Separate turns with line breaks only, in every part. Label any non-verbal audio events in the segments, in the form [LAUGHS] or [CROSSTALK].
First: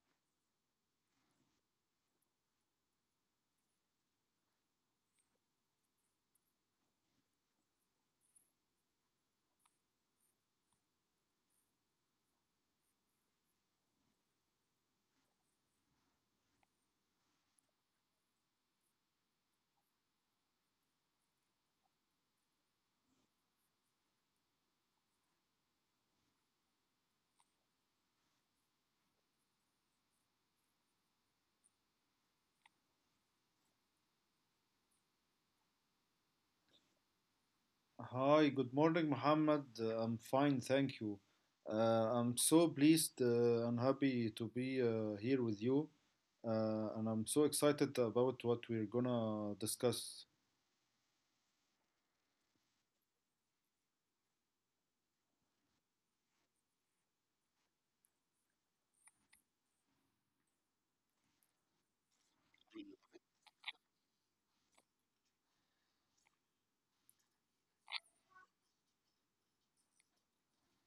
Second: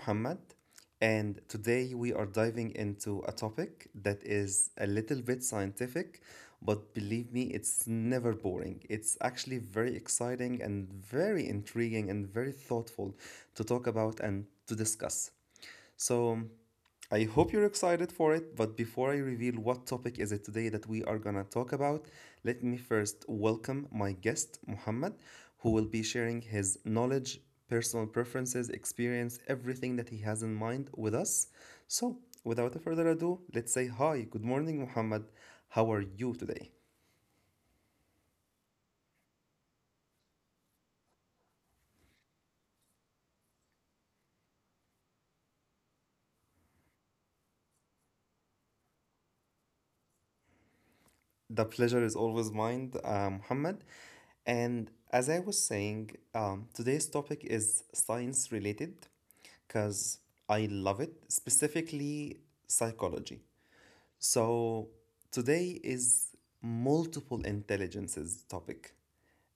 Muhammad, and today we are diving into a topic that is a little bit scientific, but believe me, it's never boring. It's actually very exciting and very intriguing and very thoughtful to talk about and to discuss. So, I hope you're excited for it, but before I reveal what topic is it today that we are gonna talk about, let me first welcome my guest, Muhammad, who will be sharing his knowledge, personal preferences, experience, everything that he has in mind with us. So, without further ado, let's say hi, good morning, Muhammad. How are you today?
Hi, good morning, Mohammed. I'm fine, thank you. I'm so pleased and happy to be here with you, and I'm so excited about what we're gonna discuss.
The pleasure is always mine, Muhammad. And as I was saying, today's topic is science related, because I love it, specifically psychology. So today is multiple intelligences topic.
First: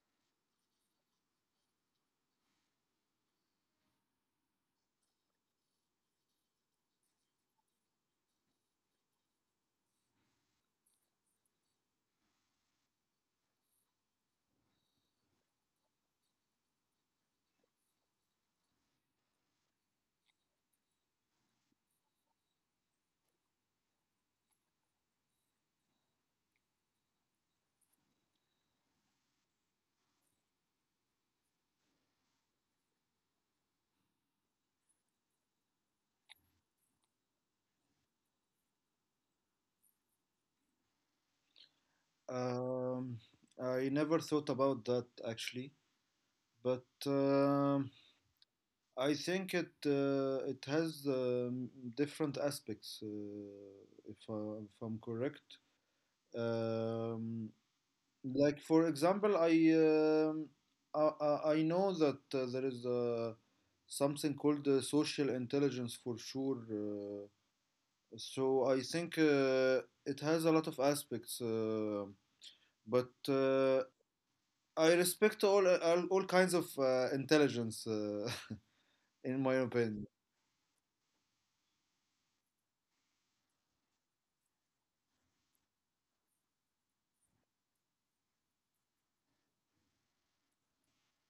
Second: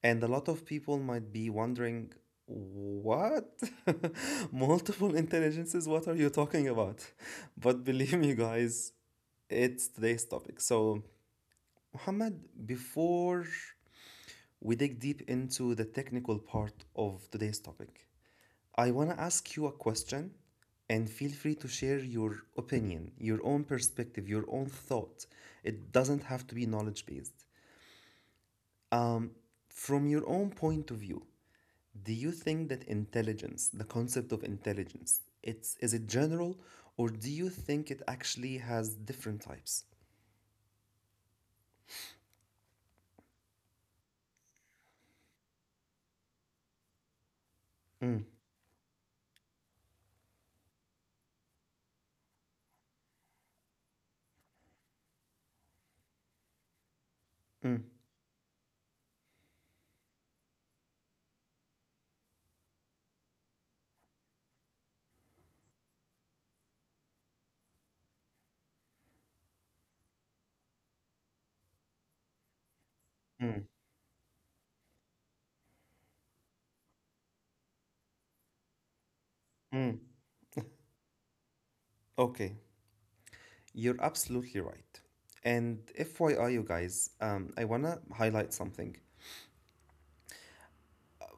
And a lot of people might be wondering, what? [LAUGHS] Multiple intelligences? What are you talking about? But believe me, guys, it's today's topic. So, Muhammad, before we dig deep into the technical part of today's topic, I want to ask you a question and feel free to share your opinion, your own perspective, your own thought. It doesn't have to be knowledge based. Um, from your own point of view, do you think that intelligence, the concept of intelligence, it's is it general, or do you think it actually has different types?
Um, I never thought about that actually, but
Mm,
I think it has different aspects, if I'm correct. Um,
mm,
Like for example, I know that there is something called social intelligence for sure. So I think it has a lot of aspects, but
mm,
I respect all kinds of intelligence, [LAUGHS] in my
mm.
opinion.
Okay, you're absolutely right. And FYI, you guys, I wanna highlight something.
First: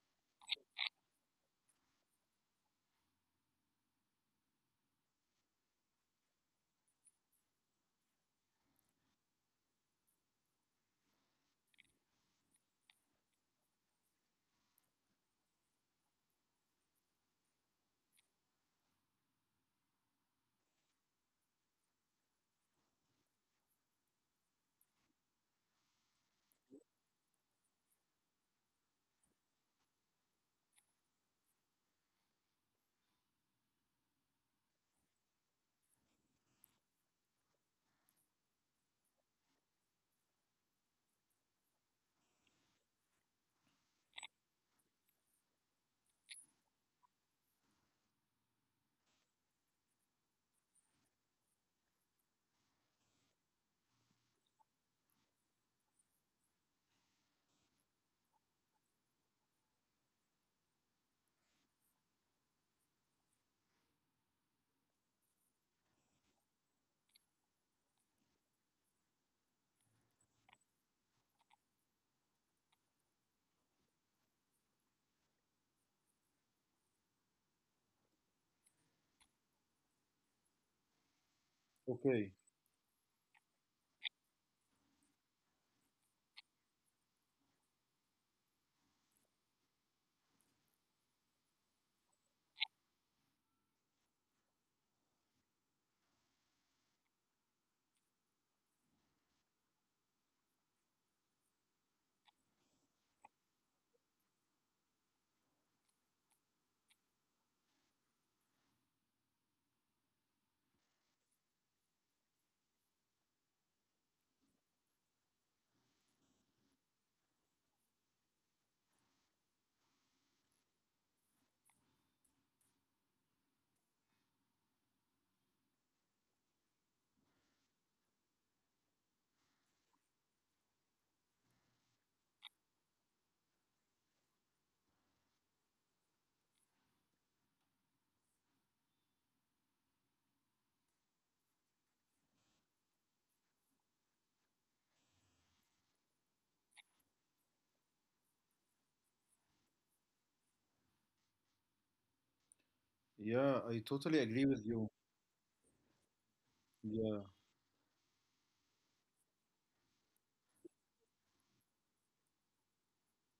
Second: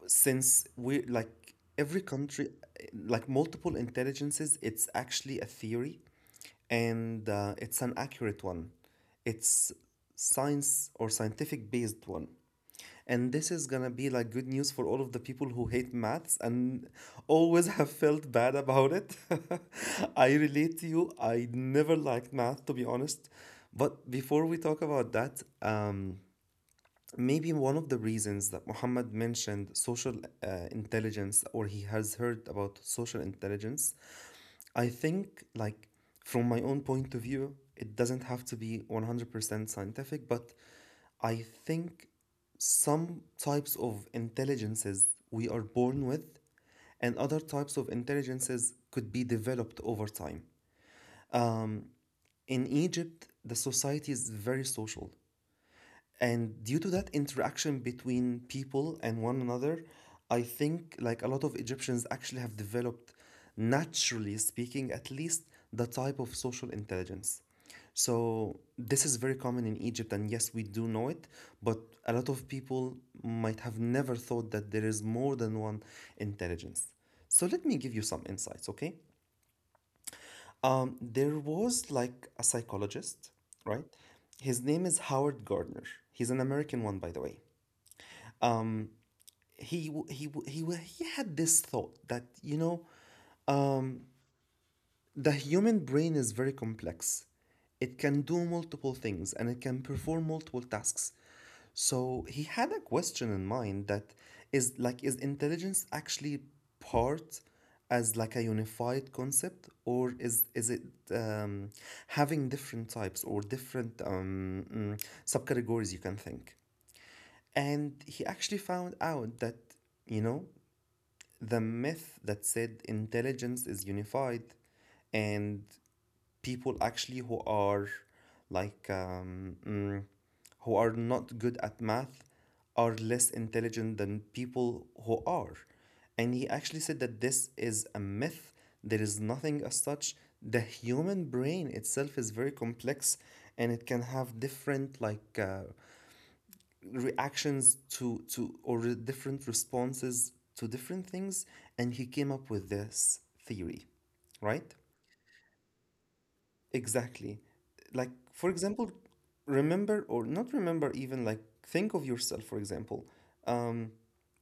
Since we like every country like multiple intelligences, it's actually a theory, and it's an accurate one. It's science or scientific based one, and this is gonna be like good news for all of the people who hate maths and always [LAUGHS] have felt bad about it. [LAUGHS] I relate to you, I never liked math, to be honest. But before we talk about that, maybe one of the reasons that Muhammad mentioned social intelligence, or he has heard about social intelligence, I think, like, from my own point of view, it doesn't have to be 100% scientific, but I think some types of intelligences we are born with, and other types of intelligences could be developed over time. In Egypt, the society is very social, and due to that interaction between people and one another, I think, like, a lot of Egyptians actually have developed, naturally speaking at least, the type of social intelligence. So this is very common in Egypt, and yes, we do know it. But a lot of people might have never thought that there is more than one intelligence. So let me give you some insights, okay? There was like a
Okay.
psychologist, right? His name is Howard Gardner. He's an American one, by the way. Um, he he he he had this thought that, you know, um, the human brain is very complex. It can do multiple things, and it can perform multiple tasks. So he had a question in mind, that is like, is intelligence actually part as like a unified concept, or is it, um, having different types or different subcategories, you can think? And he actually found out that, you know, the myth that said intelligence is unified, and people actually who are like who are not good at math are less intelligent than people who are. And he actually said that this is a myth. There is nothing as such. The human brain itself is very complex, and it can have different like reactions to or different responses to different things. And he came up with this theory,
Yeah,
right?
I totally agree with you.
Exactly. Like,
Yeah.
for example, remember or not remember, even like think of yourself, for example. um,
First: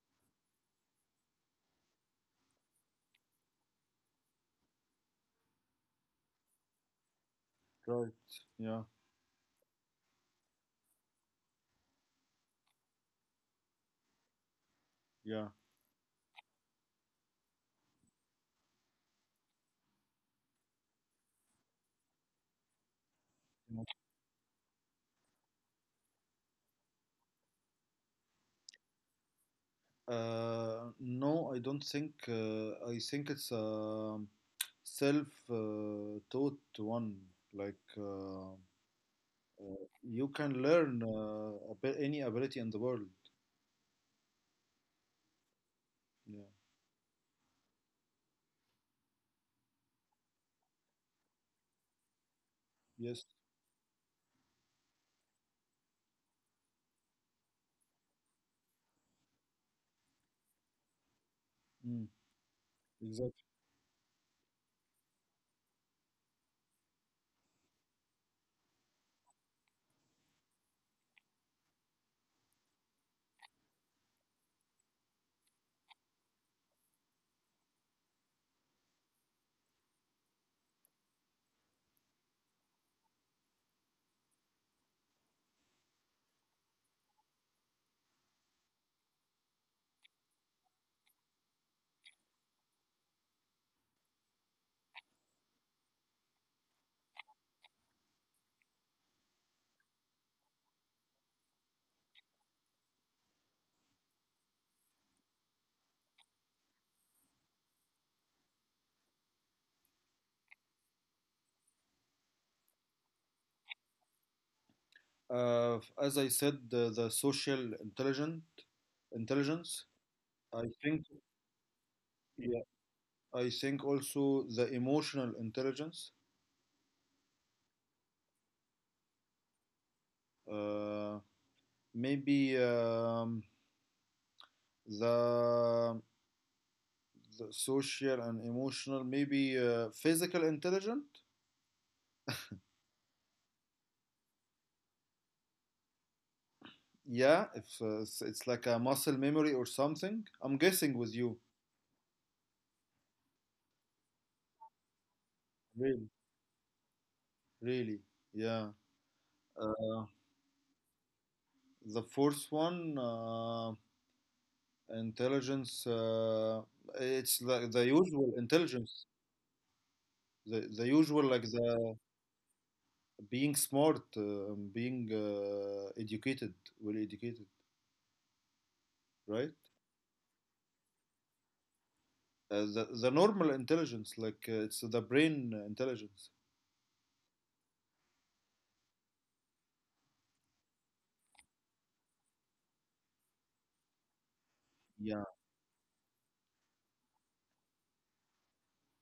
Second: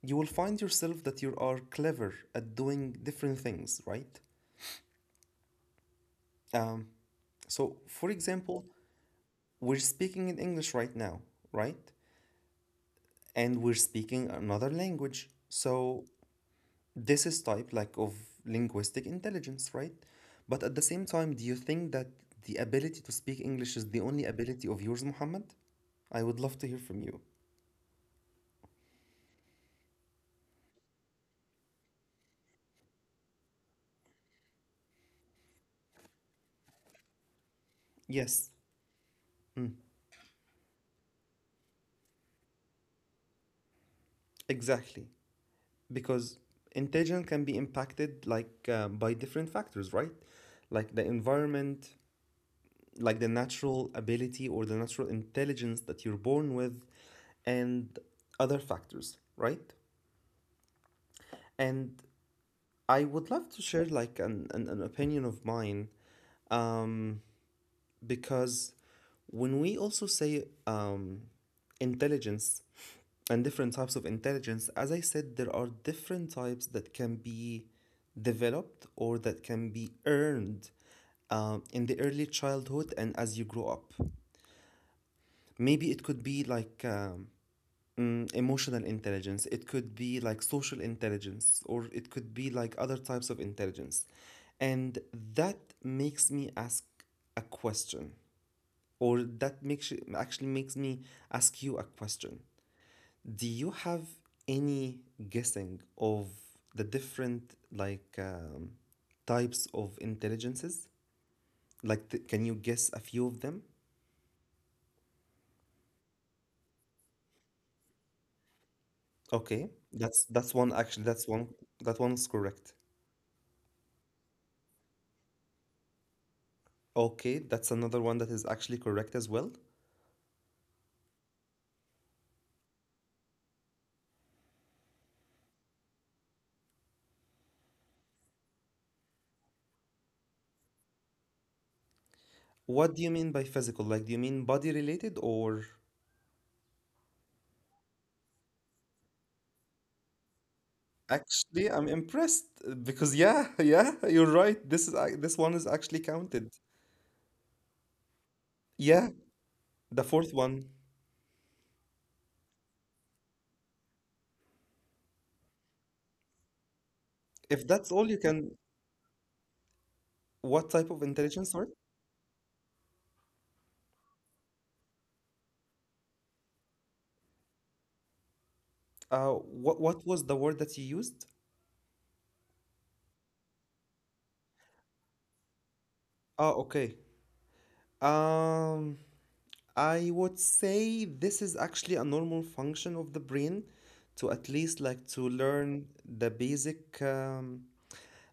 you will find yourself that you are clever at doing different things, right? um, so
Right.
for example,
Yeah.
we're speaking in English right now, right? And we're speaking another
Yeah.
language. So this is type like of linguistic intelligence, right? But at the same time, do you think that the ability to
Mm.
speak English is the only ability of yours, Muhammad? I would love to hear from you.
No, I don't think. I think it's self taught one, like,
Yes,
uh, you
mm,
can learn any ability in the world.
exactly.
Yeah.
Because intelligence can be impacted like by different factors, right? Like the environment,
Yes.
like the natural ability or the natural intelligence that you're born with, and other factors, right?
Mm,
And
exactly.
I would love to share like an opinion of mine, um, because when we also say, um, intelligence and different types of intelligence, as I said, there are different types that can be developed or that can be earned in the early childhood and as you grow up. Maybe it could be like emotional intelligence, it could be like social intelligence, or it could be like other types of intelligence. And that makes me ask a question, or that makes, actually makes me ask you a question. Do you have any guessing of the different like types of intelligences? Like, can you guess a few of them?
As I said, the social intelligent intelligence,
Okay,
I
that's
think.
one actually. That's one. That one's
Yeah,
correct.
I think also the emotional intelligence.
Okay, that's another one that is actually correct as well.
uh, Maybe the, the social and emotional, maybe physical intelligence.
What do you mean by physical? Like, do you mean body related, or?
Yeah, if it's like a muscle memory or something. I'm guessing with you.
Actually, I'm impressed because yeah, [LAUGHS] yeah, you're right. This
Really?
one is actually counted.
Really? Yeah.
Yeah.
Uh,
The fourth one,
the fourth one, intelligence. It's like the
if
usual
that's all you
intelligence.
can,
The usual,
what
like
type of
the
intelligence? Sorry.
being smart, being educated, well educated, right?
Uh, what was the word that you used?
The normal intelligence, like, it's the brain intelligence.
Oh, okay. Um, I would say this is actually a normal function of the brain to at
Yeah.
least like to learn the basic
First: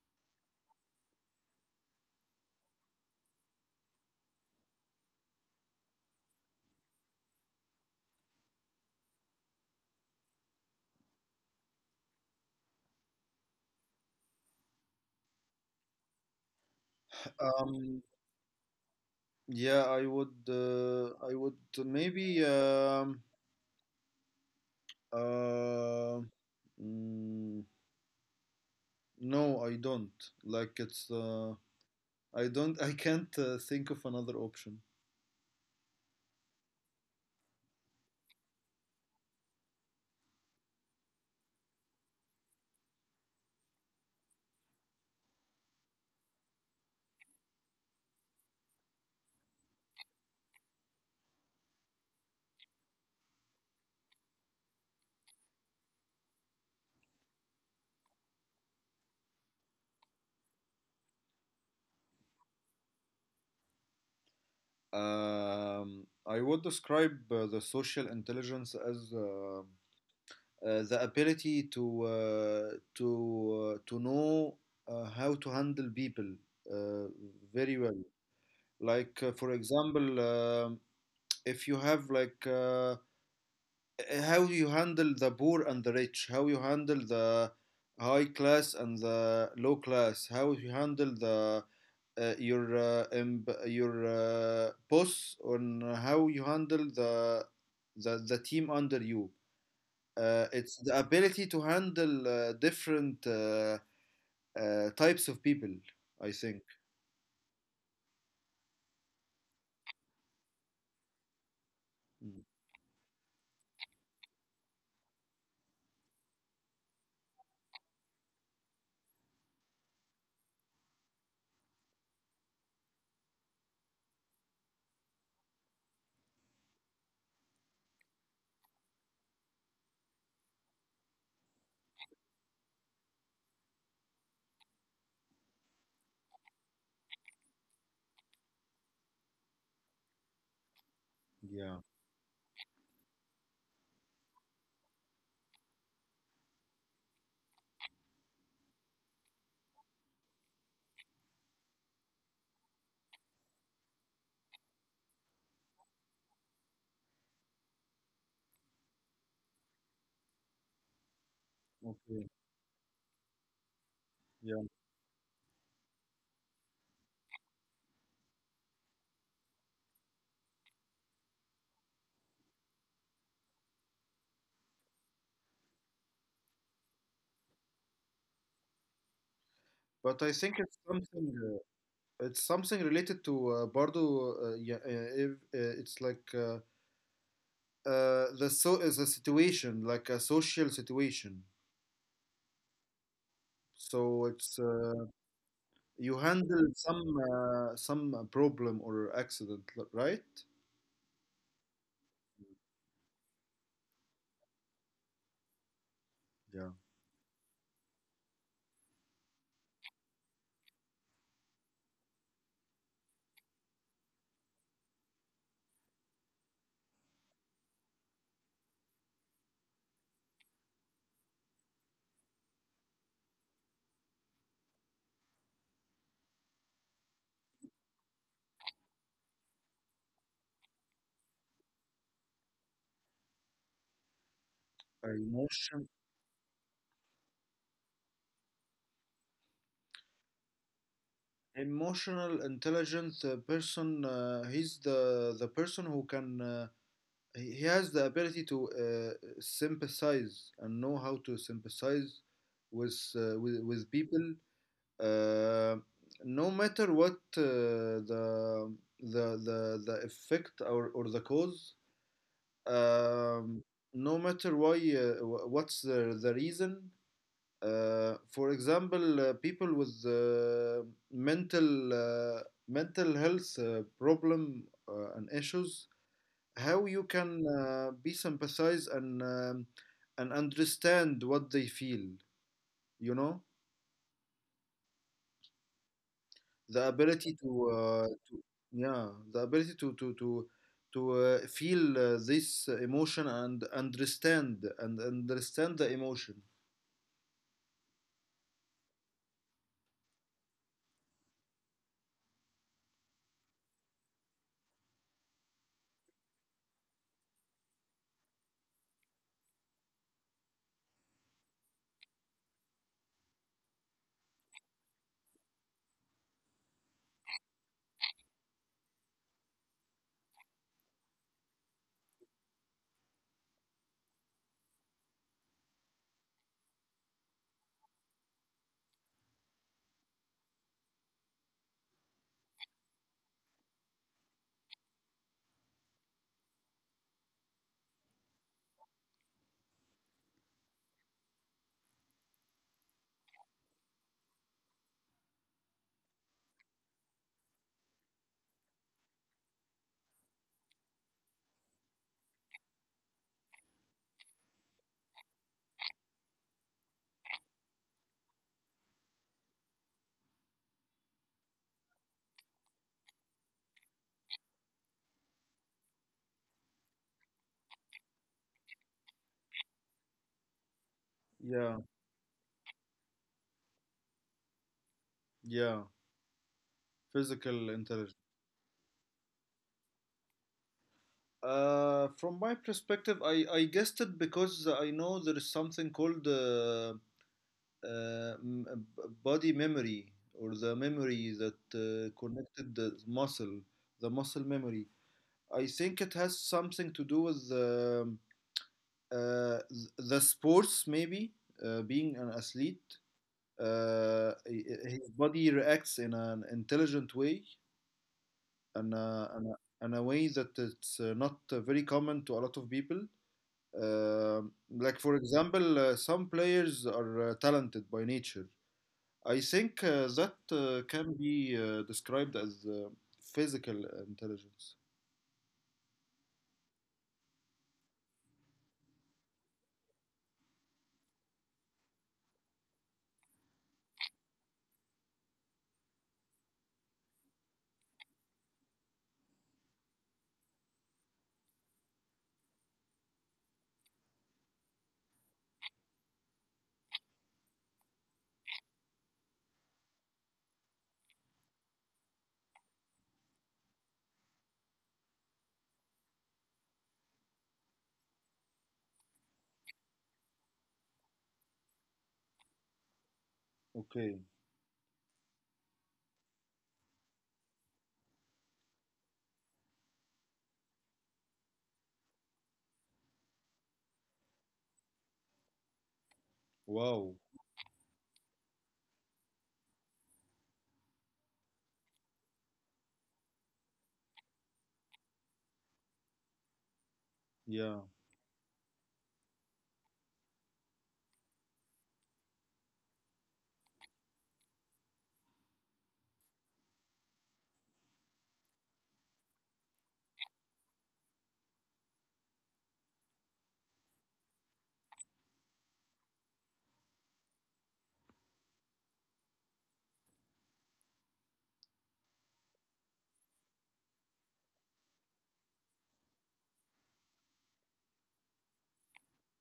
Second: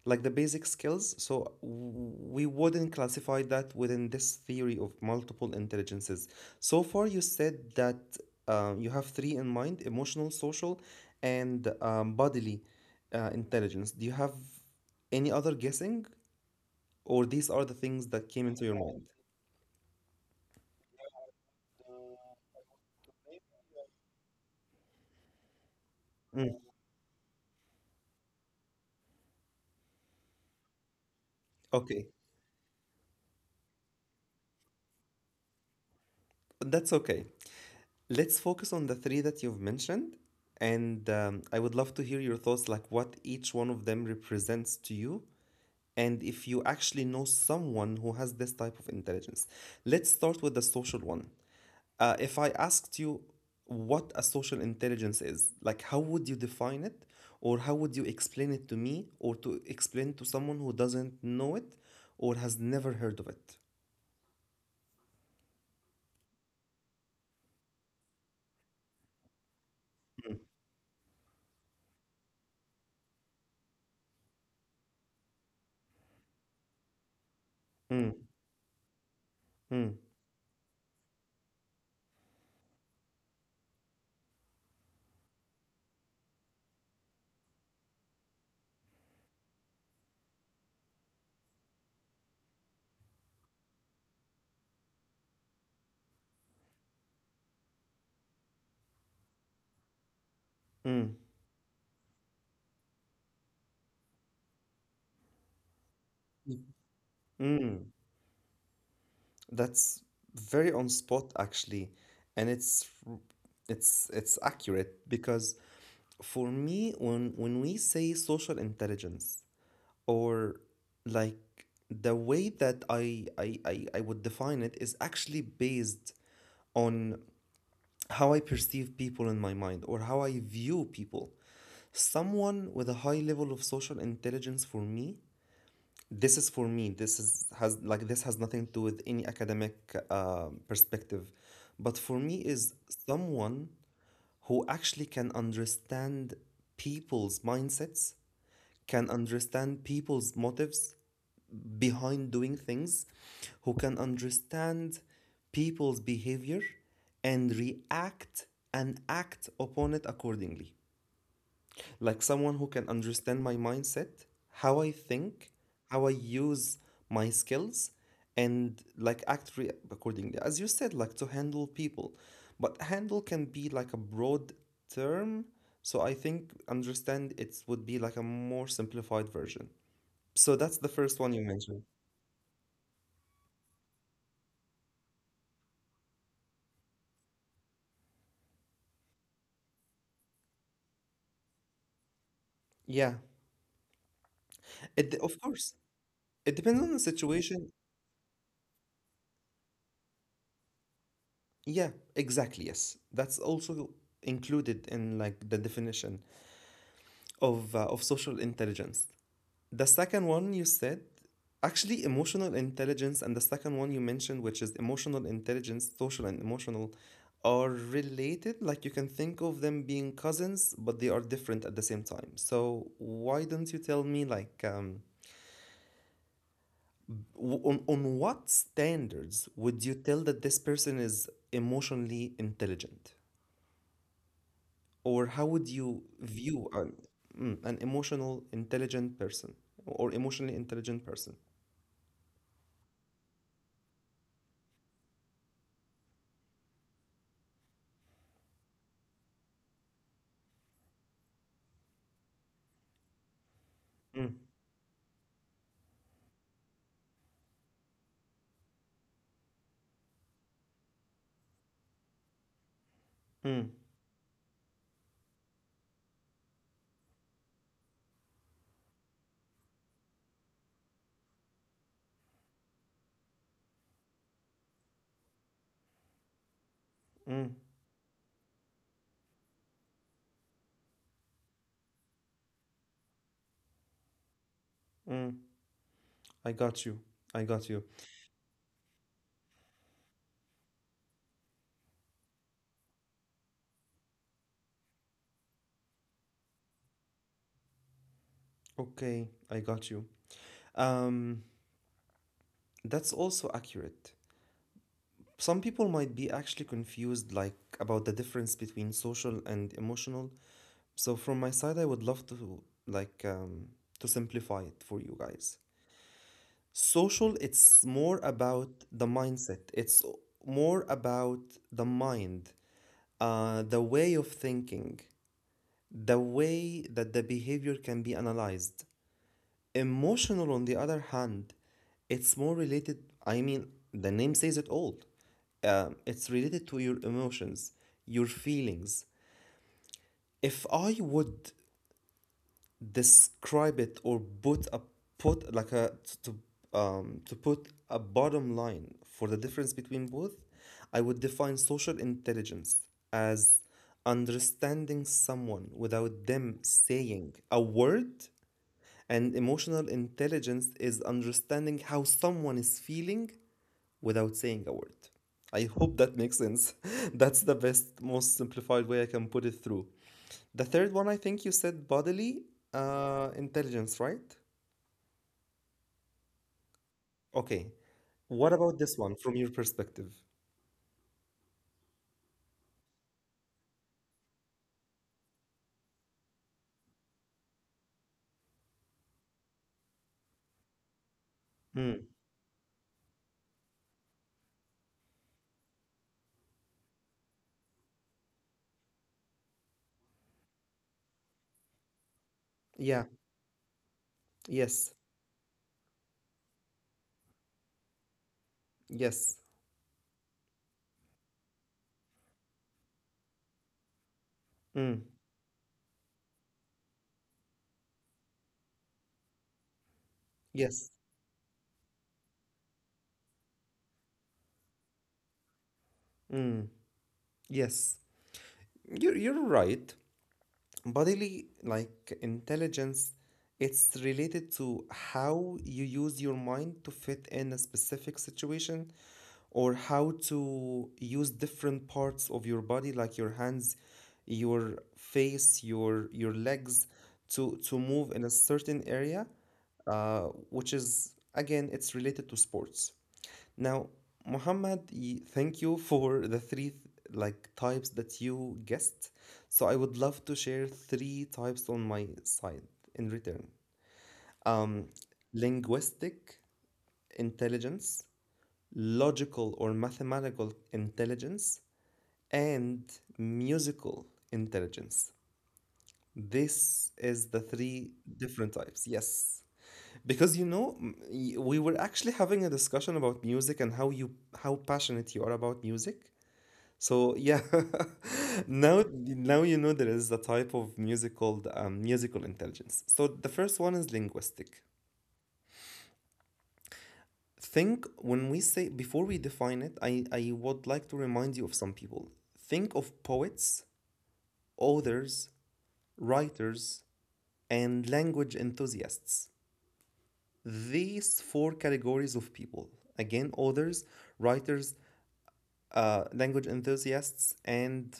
like the basic skills. So we wouldn't classify that within this theory of multiple intelligences. So far, you said that you have three in mind: emotional, social, and bodily intelligence. Do you have any other guessing, or these are the things
Um,
that came into your mind?
yeah, I would maybe. Uh,
Mm,
mm, no, I don't. Like, it's
okay,
I don't. [LAUGHS] I can't think of another option.
That's okay. Let's focus on the three that you've mentioned. And I would love to hear your thoughts, like what each one of them represents to you and if you actually know someone who has this type of intelligence. Let's start with the social one. If I asked you what a social intelligence is, like how would you define it, or how would you explain it to me, or to explain to someone who doesn't know it or has never heard of it?
I would describe the social intelligence as the ability to know how to handle people uh, very well.
Mm,
Like, for
mm,
example, if you have, like, how you handle the poor and the rich, how you handle the high class and the low class, how you handle the your your boss. On How you handle the team under you. It's the
mm.
ability to handle different types of people, I think.
Mm, that's very on spot actually, and
Mm,
it's accurate because for me, when we say social intelligence, or like the way that I would define it is actually based on how I perceive people in my mind or how I view people. Someone with a high level of social intelligence, for me, this is for me. This is has like this has nothing to do with any academic perspective, but
yeah.
for me is someone who actually can understand people's mindsets, can understand people's motives behind doing things, who can understand people's behavior and react and act upon it accordingly. Like
Okay.
someone who can understand my mindset, how
Yeah.
I think, how I use my skills, and like accordingly. As you said, like to handle people. But handle can be like a broad term. So I think understand it would be like a more simplified version.
But I
So
think
that's
it's
the first one
something
you mentioned.
uh, it's something related to bardo, it's like, the so is a situation, like a social situation.
Yeah.
So it's
It, of course,
you
it depends on the
handle some
situation.
uh, some problem or accident, right?
Yeah, exactly. Yes, that's also included in like the definition
Yeah.
of social intelligence. The second one you said, actually, emotional intelligence, and the second one you mentioned, which is emotional intelligence, social and emotional, are related. Like you can think of them being cousins, but they are different at the same time. So why don't you tell me like on what standards would you tell that this person is emotionally intelligent? Or how
A
would you
Emotion,
view an, mm, an emotional intelligent person or emotionally intelligent person?
emotional, intelligent person. He's the person who can. He has the ability to sympathize and know how to sympathize with
Mm,
people. Uh, no matter what, the effect or the cause,
mm,
um, no matter why, what's the reason. For example, people with mental uh, mental health problem and issues. How you can
mm,
be sympathize and understand what they feel, you know
mm. I
the
got you.
ability
I
to,
got you.
uh, to yeah, the ability to feel this emotion and understand the emotion.
Okay, I got you. Um, that's also accurate. Some people might be actually confused like about the difference between social and emotional. So from my side, I would love to like to simplify it for you guys. Social, it's more about the mindset. It's more about the mind, the way of thinking, the way that the behavior can be analyzed. Emotional, on the other hand, it's more related. I mean, the name says it all. It's related to your emotions, your feelings. If I would describe it or put a, put like a, to to put a bottom line for the difference between both, I would define social intelligence as understanding someone without them saying a word, and emotional intelligence is understanding how someone is feeling without saying a word. I hope that makes sense. [LAUGHS] That's the best, most simplified way I can put it through. The third one, I think you
Yeah.
said bodily intelligence, right?
Yeah, Physical
Okay.
intelligence.
What about this one from your perspective?
From my perspective, I guessed it because I know there is something called body memory, or the memory that
Mm.
connected the muscle memory. I think it has something to do with uh, the sports, maybe, being an athlete.
Yeah.
uh, his
Yes.
body reacts in an intelligent way, and uh, and a,
Yes.
and a way that it's not very common to a lot of people. Um like, for
Mm.
example, some players are talented by nature. I think that can
Yes.
be described as physical intelligence.
Mm. Yes. You're right. Bodily like intelligence, it's related to how you use your mind to fit in a specific situation, or how to use different parts of your body like your hands, your face, your legs, to move in a certain area, uh, which is, again, it's related to sports now. Muhammad, thank you for the three like types that you guessed. So I would love to share three types on my side in return.
Okay.
Um, Linguistic intelligence, logical or mathematical intelligence, and musical intelligence.
Wow.
This is the three different types. Yes. Because, you know, we were actually having a discussion about music and how you how passionate you are about music.
Yeah.
So yeah, [LAUGHS] now you know there is a type of music called musical intelligence. So the first one is linguistic. Think, when we say before we define it, I would like to remind you of some people. Think of poets, authors, writers, and language enthusiasts. These four categories of people. Again, authors, writers, language enthusiasts, and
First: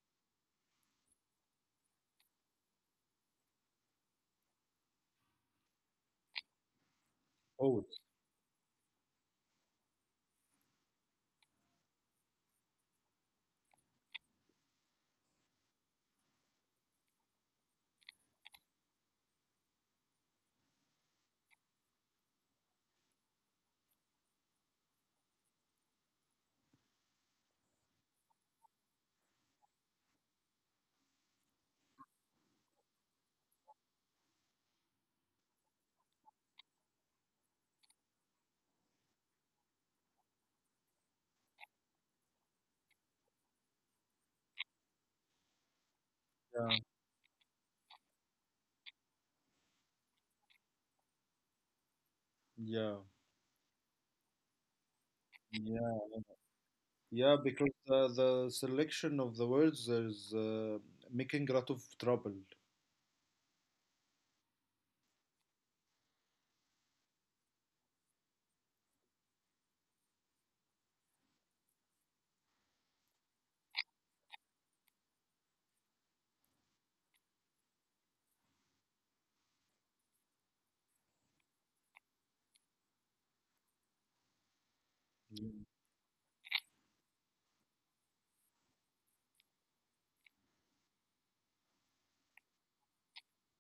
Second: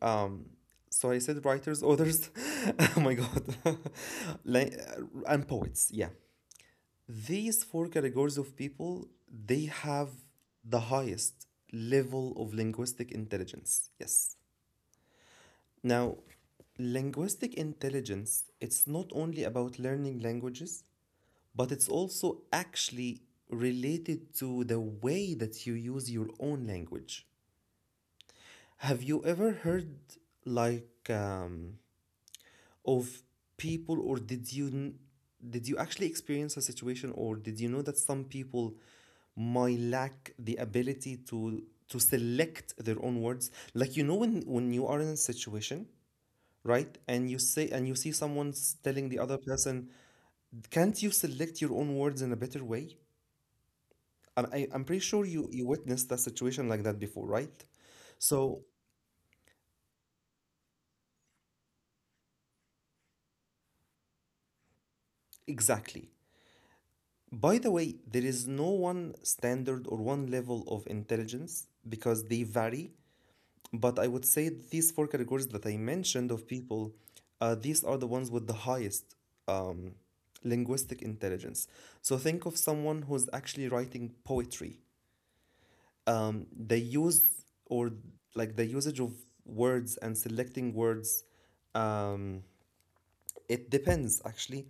Um, so I said writers, authors, [LAUGHS] oh my god, [LAUGHS] and poets. Yeah, these
Oh.
four categories of people, they have the highest level of linguistic intelligence. Yes. Now, linguistic intelligence, it's not only about learning languages, but it's also actually related to the way that you use your own language. Have you ever heard like of people, or did you actually experience a situation, or did you know that some people might lack the ability to select their own words? Like, you know, when you are in a situation, right, and you say,
Yeah.
and you see someone's telling the other person, can't you select your own words in a better way?
Yeah,
I'm pretty sure you witnessed that situation like that
yeah.
before, right?
Yeah,
So
because the selection of the words is making a lot of trouble.
exactly. By the way, there is no one standard or one level of intelligence, because they vary. But I would say these four categories that I mentioned of people, these are the ones with the highest um, linguistic intelligence. So think of someone who's actually writing poetry.
Mm.
They use or like the usage of words and selecting words, um, it depends actually.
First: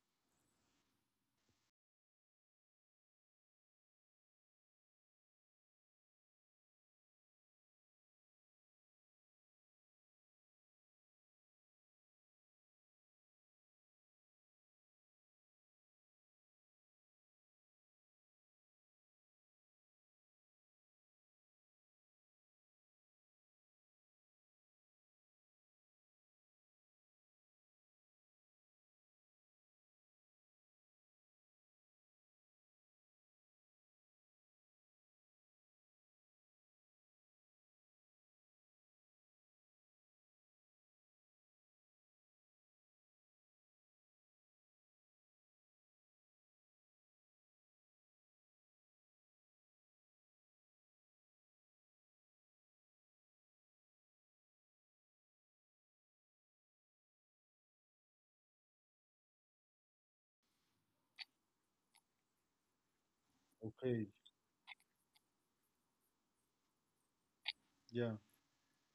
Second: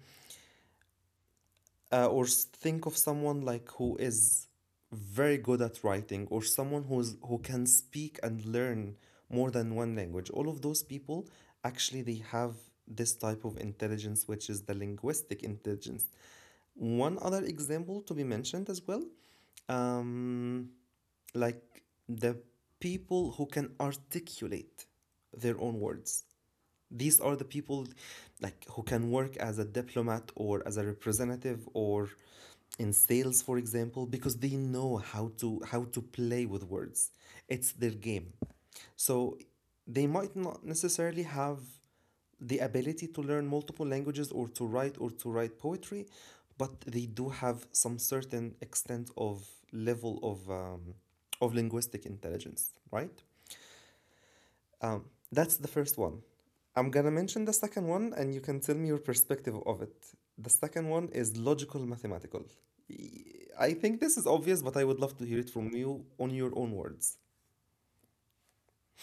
Uh, or s- Think of someone like who is very good at writing, or someone who's who can speak and learn more than one language. All of those people actually, they have this type of intelligence, which is the linguistic intelligence. One other example to be mentioned as well, um, like the people who can articulate their own words, these are the people like who can work as a diplomat or as a representative or in sales, for example, because they know how to play with words. It's their game. So they might not necessarily have the ability to learn multiple languages or to write, or to write poetry, but they do have some certain extent of level of linguistic intelligence, right? That's the first one. I'm gonna mention the second one and you can tell me your perspective of it. The second one is logical mathematical. I think
Okay,
this is obvious, but I would love to hear it from you on your own words.
yeah.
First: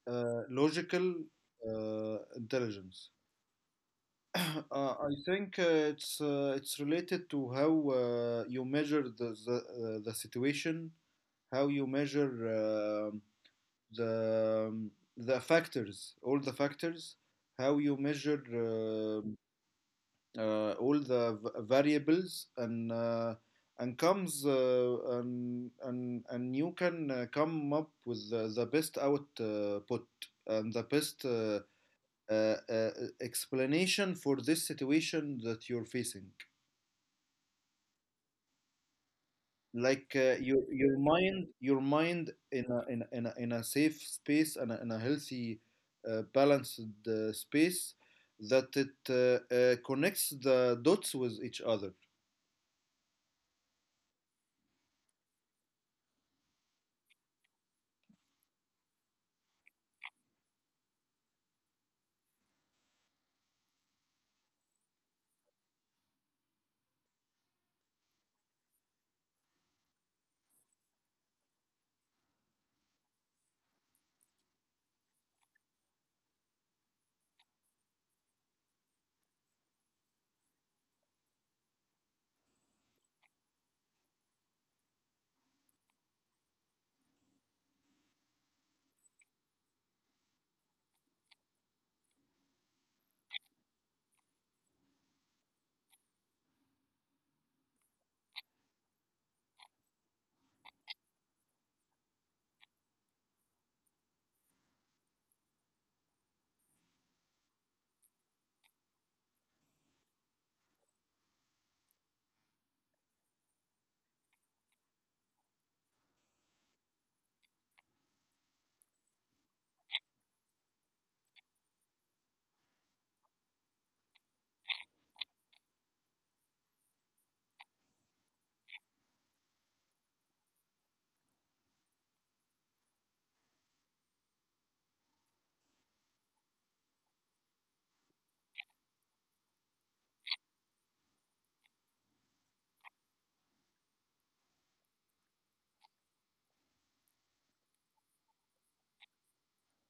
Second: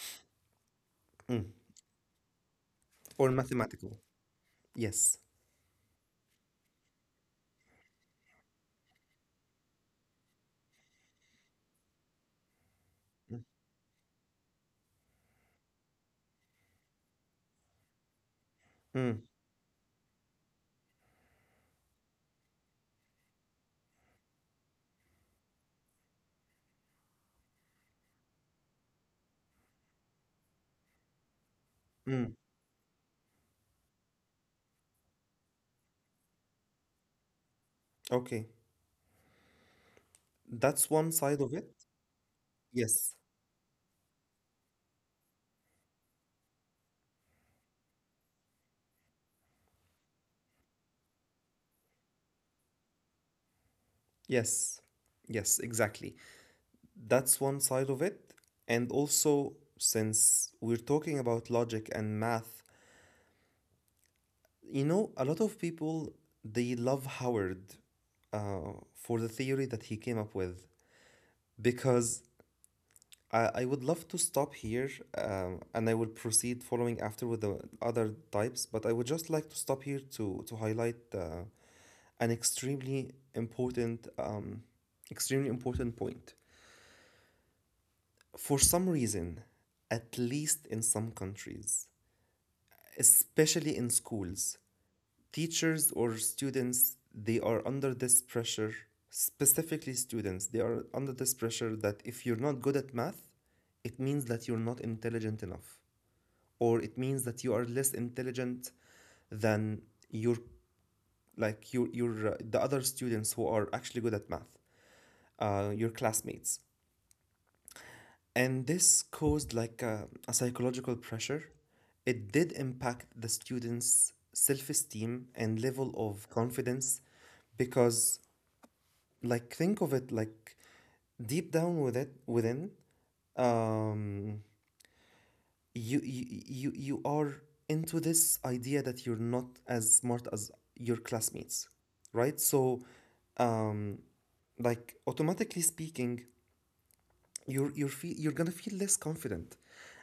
Logical
Mm.
intelligence. [COUGHS]
Or mathematical.
[CLEARS THROAT] uh, I
Yes.
think it's related to how you measure the situation, how you measure
Mm.
the um, the factors, all the factors, how you measure
Mm.
all the variables, and you can come up with the best output and the best
Mm.
uh, uh, explanation for this situation that you're facing.
Okay.
Like,
That's
your
one
your
side of it.
mind your mind in
Yes.
a, in a, in a, in a safe space and a healthy, balanced space that it connects the dots with each other.
Yes. Yes, exactly. That's one side of it. And also, since we're talking about logic and math, you know, a lot of people, they love Howard for the theory that he came up with. Because I would love to stop here, and I will proceed following after with the other types, but I would just like to stop here to highlight an important um, extremely important point. For some reason, at least in some countries, especially in schools, teachers or students, they are under this pressure. Specifically students, they are under this pressure that if you're not good at math, it means that you're not intelligent enough, or it means that you are less intelligent than your like your the other students who are actually good at math, your classmates. And this caused like a psychological pressure. It did impact the students' self-esteem and level of confidence. Because, like, think of it, like, deep down with it within, um you are into this idea that you're not as smart as your classmates, right? So um like, automatically speaking, you're gonna feel less confident.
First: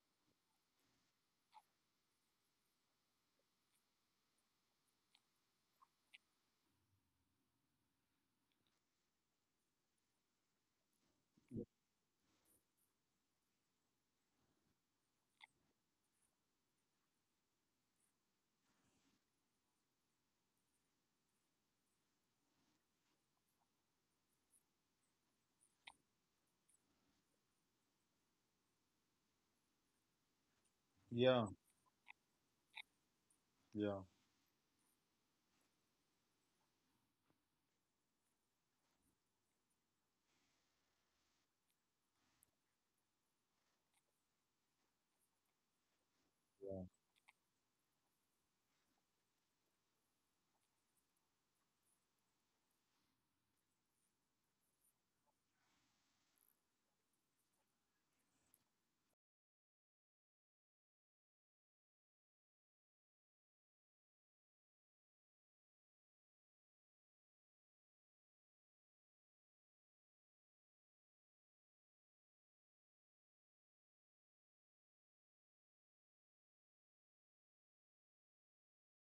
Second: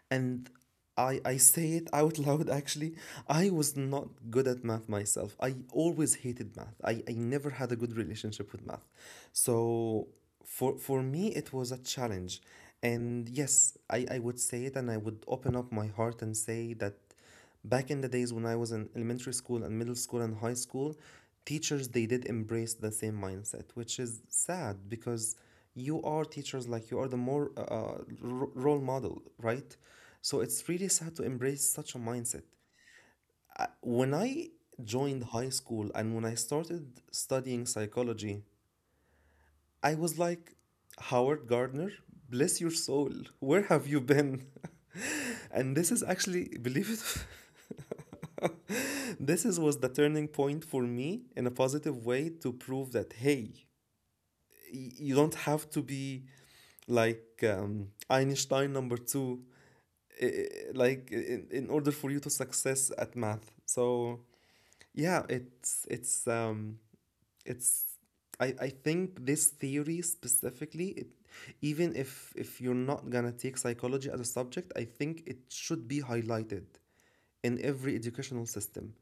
And I say it out [LAUGHS] loud, actually. I was not good at math myself. I always hated math. I never had a good relationship with math. So for me it was a challenge. And yes, I would say it and I would open up my heart and say that back in the days when I was in elementary school and middle school and high school, teachers, they did embrace the same mindset, which is sad because you are teachers. Like, you are the more role model, right? So it's really sad to
Yeah.
embrace such a mindset.
Yeah.
When I joined high school and when I started studying psychology, I was like, Howard Gardner, bless your soul. Where have you been? [LAUGHS] And this is actually,
Yeah.
believe it, [LAUGHS] this is, was the turning point for me in a positive way to prove that, hey, you don't have to be like Einstein number two, eh, like in order for you to success at math. So yeah, it's it's I think this theory specifically it, even if you're not gonna take psychology as a subject, I think it should be highlighted in every educational system,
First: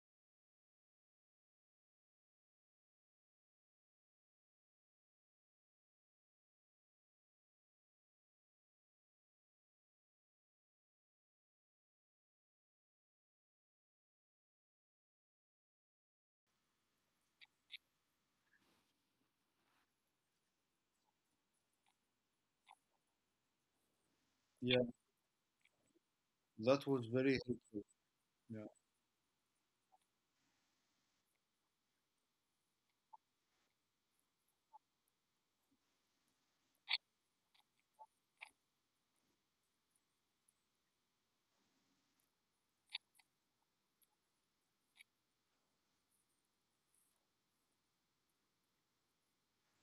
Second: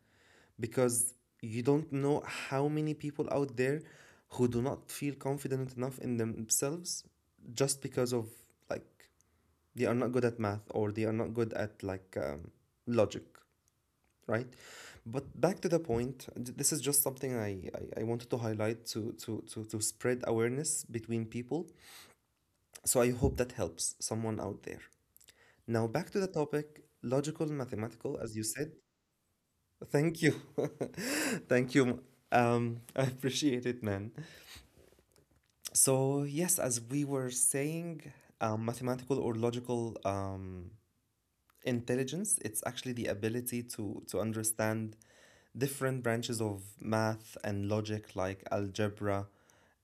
because you don't know how many people out there who do not feel confident enough in themselves just because of like they are not good at math, or they are not good at like logic, right? But back to the point, this is just something I wanted to highlight to, to spread awareness between people. So I hope that helps someone out
Yeah,
there. Now, back to the topic
that was very
logical,
helpful.
mathematical, as you
Yeah,
said. Thank you. [LAUGHS] Thank you. I appreciate it, man. So, yes, as we were saying, mathematical or logical intelligence, it's actually the ability to understand different branches of math and logic like algebra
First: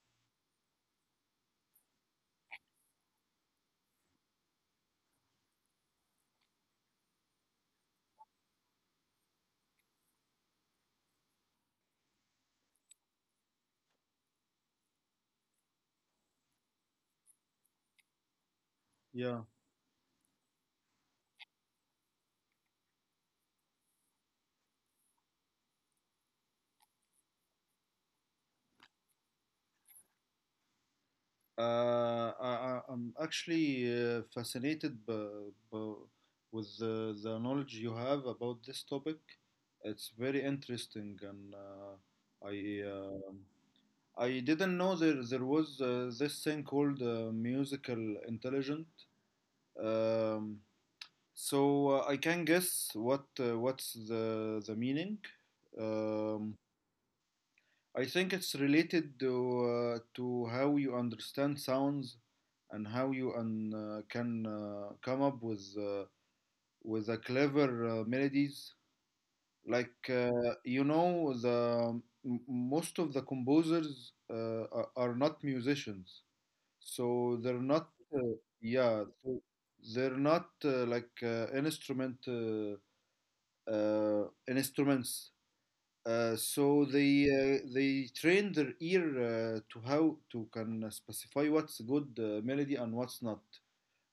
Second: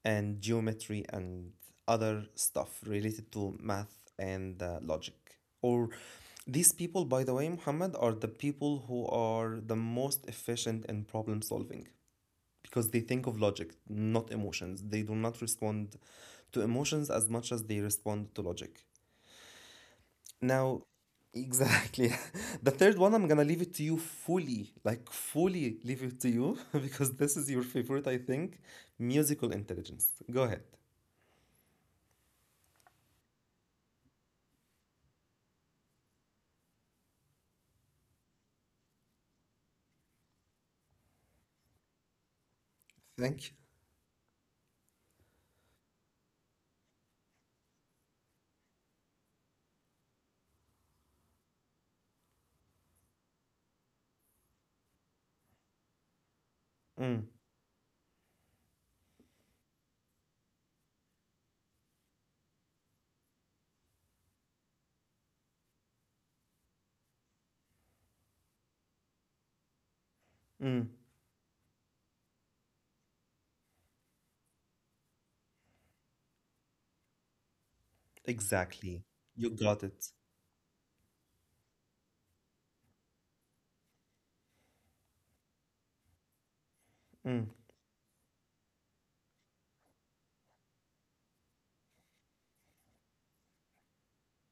and geometry and other stuff related to math and logic. Or these people, by the way, Muhammad, are the people who are the most efficient in problem solving, because they think of logic, not emotions. They do not respond to emotions as much as they respond to logic.
yeah.
Now, exactly. [LAUGHS] The third one, I'm gonna leave it to you fully, like fully leave it to you, [LAUGHS] because this is your favorite, I think. Musical intelligence. Go ahead.
I'm actually fascinated b b with the knowledge you have about this topic. It's very interesting, and I
Thank you.
um I didn't know there was this thing called musical intelligent. Um, so I can guess what's the meaning. Um,
Mm,
I think it's related to how you understand sounds, and how you can come up with a clever, melodies. Like,
mm,
most of the composers are not musicians, so they're not, uh,
exactly.
yeah,
You
so
got it.
they're not, like, instruments. So
Mm,
they train their ear to how to can specify what's good, melody and what's not.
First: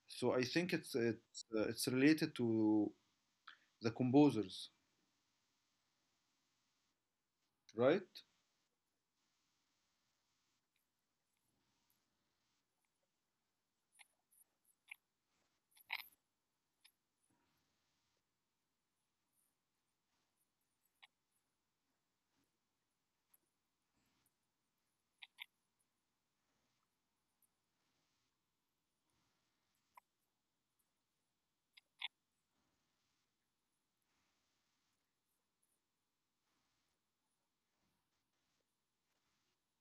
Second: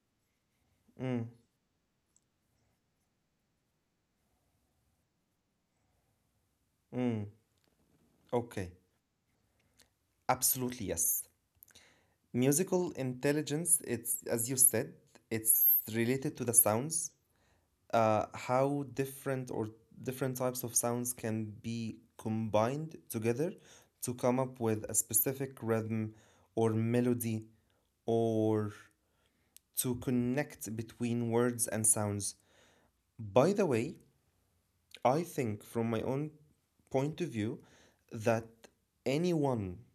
So I think it's
mm,
it's uh, it's related to the composers,
mm.
right?
Okay. Absolutely, yes. Musical intelligence, it's, as you said, it's related to the sounds. How different, or different types of sounds can be combined together to come up with a specific rhythm or melody, or to connect between words and sounds. By the way, I think from my own point of view that anyone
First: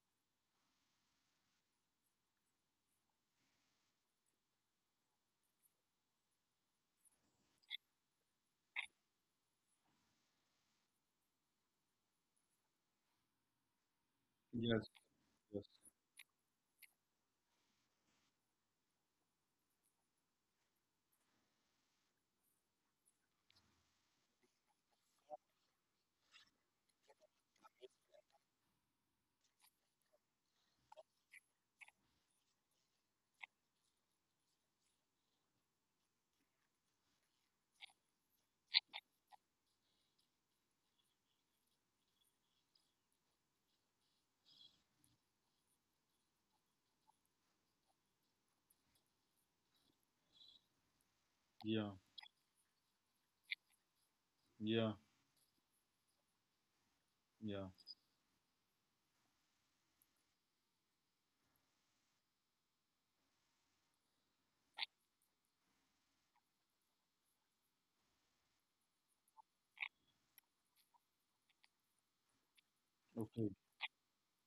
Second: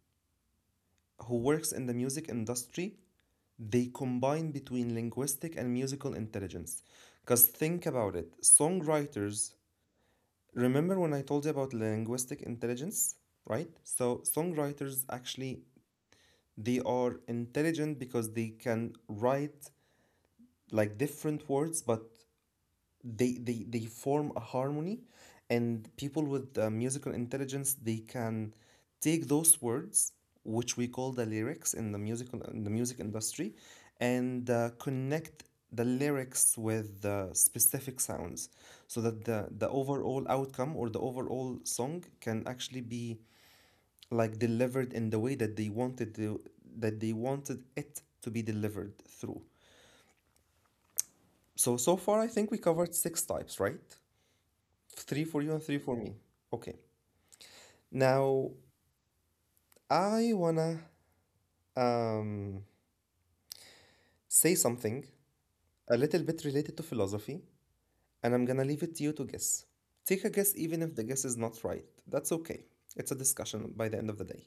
who works in the music industry, they combine between linguistic and musical intelligence. Because think about it, songwriters. Remember when I told you about linguistic intelligence, right? So
Yes,
songwriters
yes,
actually, they are intelligent because they can write like different words, but they form a harmony. And people with musical intelligence, they can take those words, which we call the lyrics, in the musical in the music industry, and connect the lyrics with the specific sounds, so that the overall outcome or the overall song can actually be like delivered in the way that they wanted to, that they wanted it to be delivered through. So
yeah,
so far I think we covered six types, right?
yeah,
Three for you and three for me. Okay.
yeah.
Now, I wanna um, say something a little bit related to philosophy, and I'm gonna leave it to you to guess. Take a guess, even if the guess is not right. That's okay. It's a
Okay,
discussion by the end of the day.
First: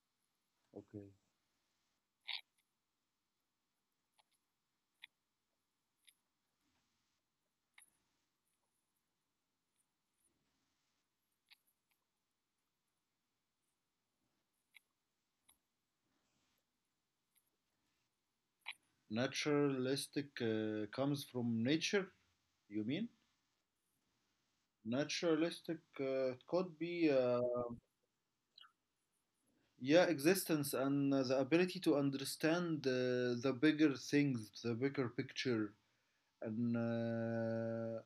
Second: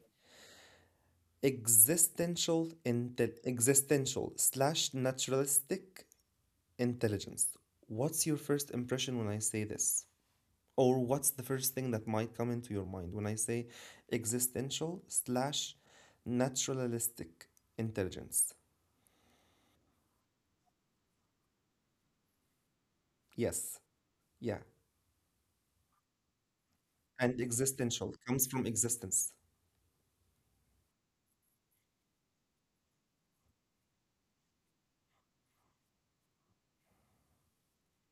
okay.
Existential, existential slash naturalistic intelligence. What's your first impression when I say this? Or what's the first thing that might come into your mind when I say existential slash naturalistic intelligence?
Naturalistic comes from nature, you mean?
Yes, yeah.
Naturalistic could be,
And existential comes from existence.
yeah, existence, and the ability to understand the bigger things, the bigger picture, and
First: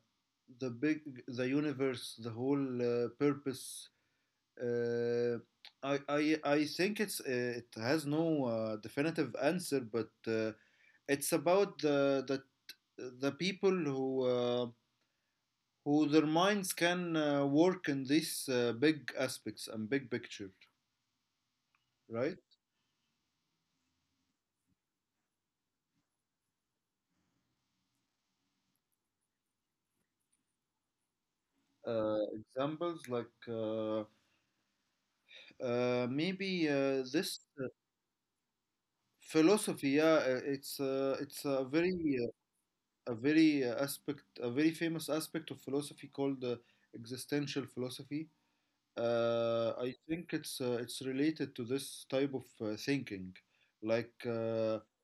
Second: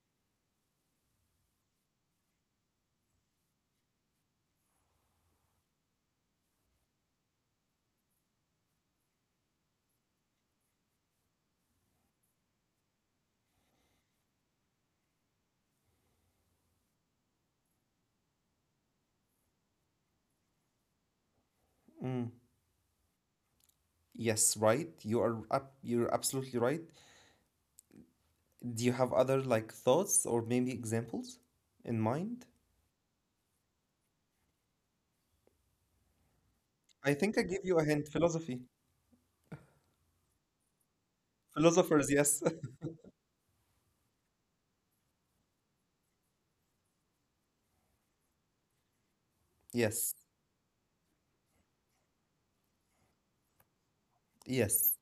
the big the universe, the whole purpose. uh, I think it has no definitive answer, but it's about the people who their minds can work in these big aspects and big picture,
Mm.
right?
Yes, right. You're absolutely right. Do you have other like thoughts or maybe examples in mind?
Examples, like, maybe
I think
this
I give you a hint. Philosophy.
philosophy, yeah, it's
Philosophers, yes. [LAUGHS]
a very, aspect, a very famous aspect of philosophy called existential philosophy. I
Yes,
think it's related to this type of thinking, like,
yes,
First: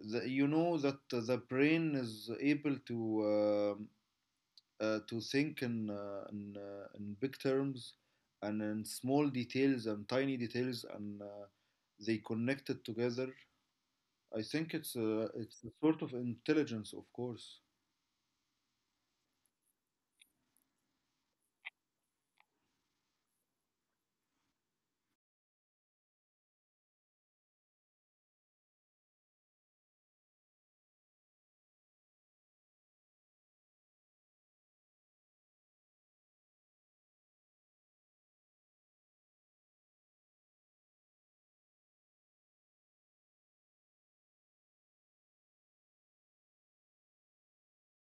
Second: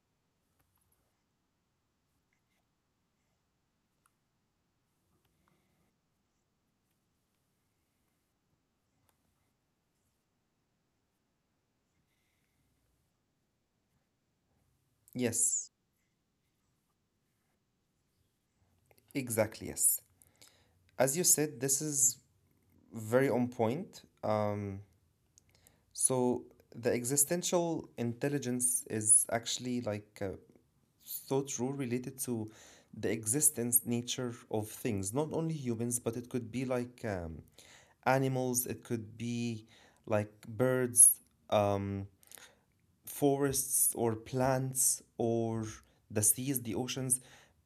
you know that the brain is able um to think in big terms, and in small details and tiny details, and they connect it together. I think it's a, it's
yes,
a sort of intelligence, of course.
exactly, yes. As you said, this is very on point. So the existential intelligence is actually like thought rule related to the existence nature of things, not only humans, but it could be like animals, it could be like birds, um, forests, or plants, or the seas, the oceans,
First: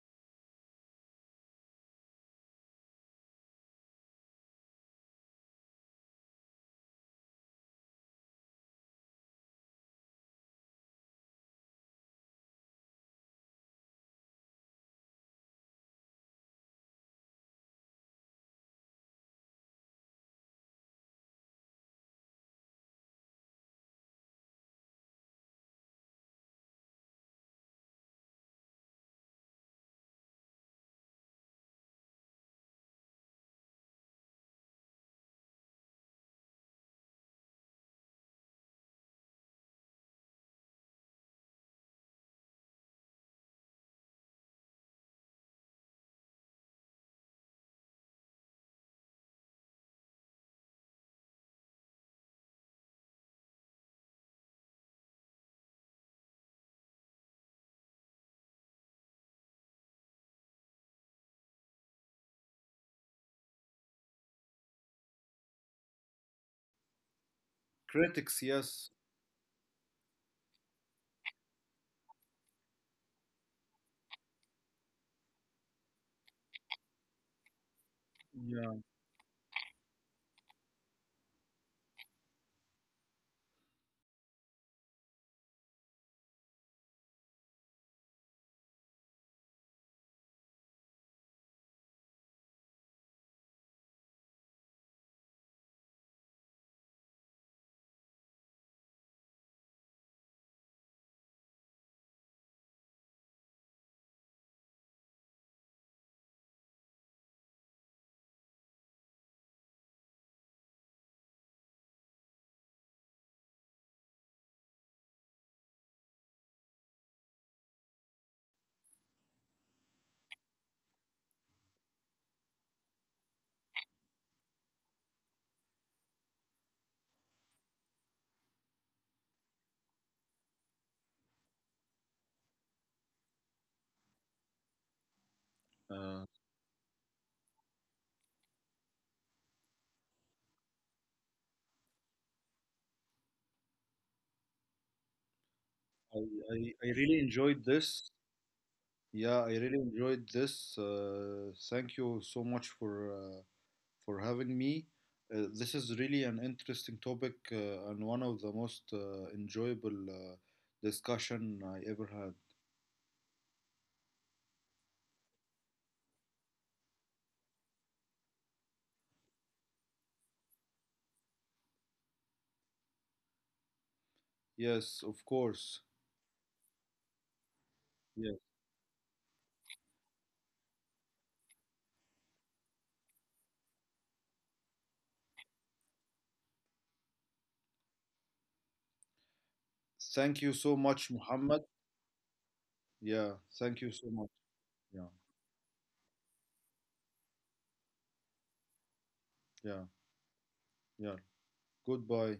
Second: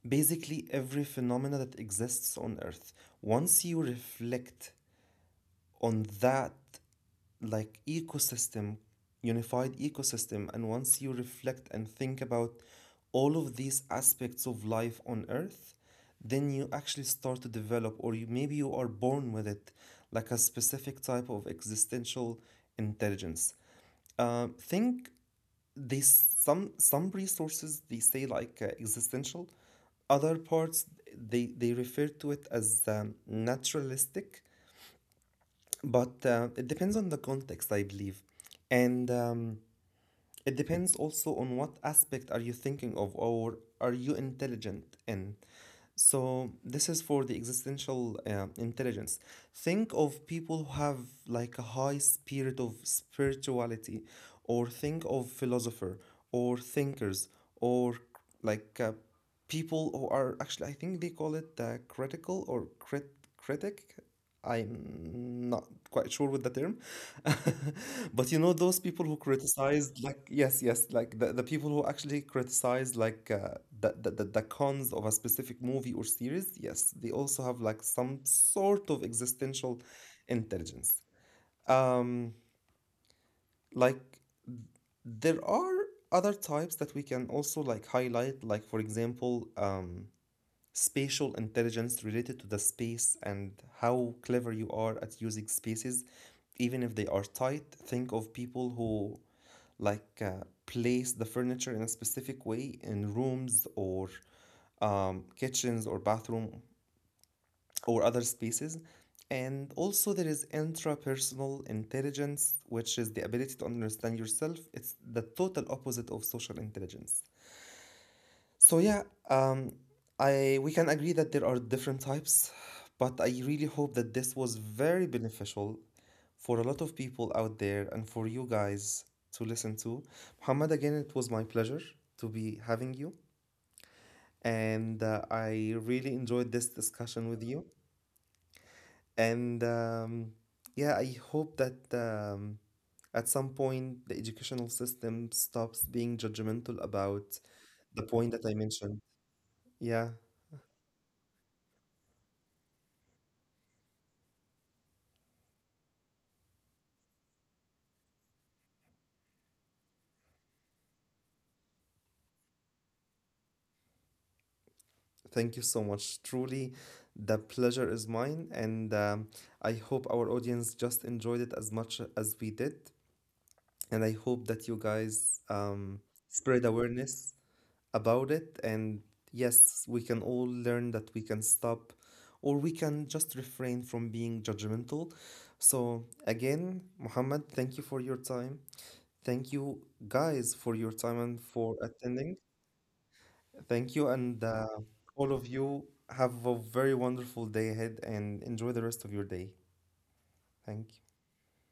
basically every phenomena that exists on Earth. Once you reflect on that like ecosystem, unified ecosystem. And once you reflect and think about all of these aspects of life on Earth, then you actually start to develop, or you, maybe you are born with it, like a specific type of existential intelligence. Think these some resources, they say like existential, other parts, they refer to it as naturalistic, but it depends on the context, I believe. And it depends also on what aspect are you thinking of, or are you intelligent in. So this is for the existential intelligence. Think of people who have like a high spirit of spirituality, or think of philosopher or thinkers, or like people who are actually, I think they call it critical, or critic. I'm not quite sure with the term, [LAUGHS]
Critics,
but you
yes.
know those people who criticized, like yes, yes, like the people who actually criticized like the, the cons of a specific movie or series. Yes, they also have like
Yeah.
some sort of existential intelligence. Um, like there are other types that we can also like highlight, like for example, spatial intelligence related to the space and how clever you are at using spaces, even if they are tight. Think of people who like place the furniture in a specific way in rooms or kitchens or bathroom or other spaces. And also, there is intrapersonal intelligence, which is the ability to understand yourself. It's the total opposite of social intelligence. So yeah, um, I we can agree that there are different types, but I really hope that this was very beneficial for a lot of people out there and for you guys to listen to. Muhammad, again, it was my pleasure to be having you, and
Uh,
I really enjoyed this discussion with you. And yeah, I hope that at some point the educational
I,
system
I
stops
I
being
really enjoyed
judgmental
this.
about the point that
Yeah,
I
I really
mentioned.
enjoyed this.
Yeah.
Thank you so much for having me. This is really an interesting topic, and one of the most enjoyable discussion I ever had.
Thank you so much. Truly, the pleasure is mine, and I hope our audience just enjoyed it as much as we did. And
Yes,
I
of
hope that you
course.
guys spread awareness
Yeah.
about it. And yes, we can all learn that we can stop, or we can just refrain from being judgmental. So, again, Muhammad, thank you for your time.
Thank
Thank
you
you
so much,
guys
Muhammad.
for your time and for attending.
Yeah, thank you so much.
Thank you,
Yeah,
and all of you have a very wonderful day ahead and enjoy the
yeah,
rest of your day.
yeah.
Thank you.
Goodbye.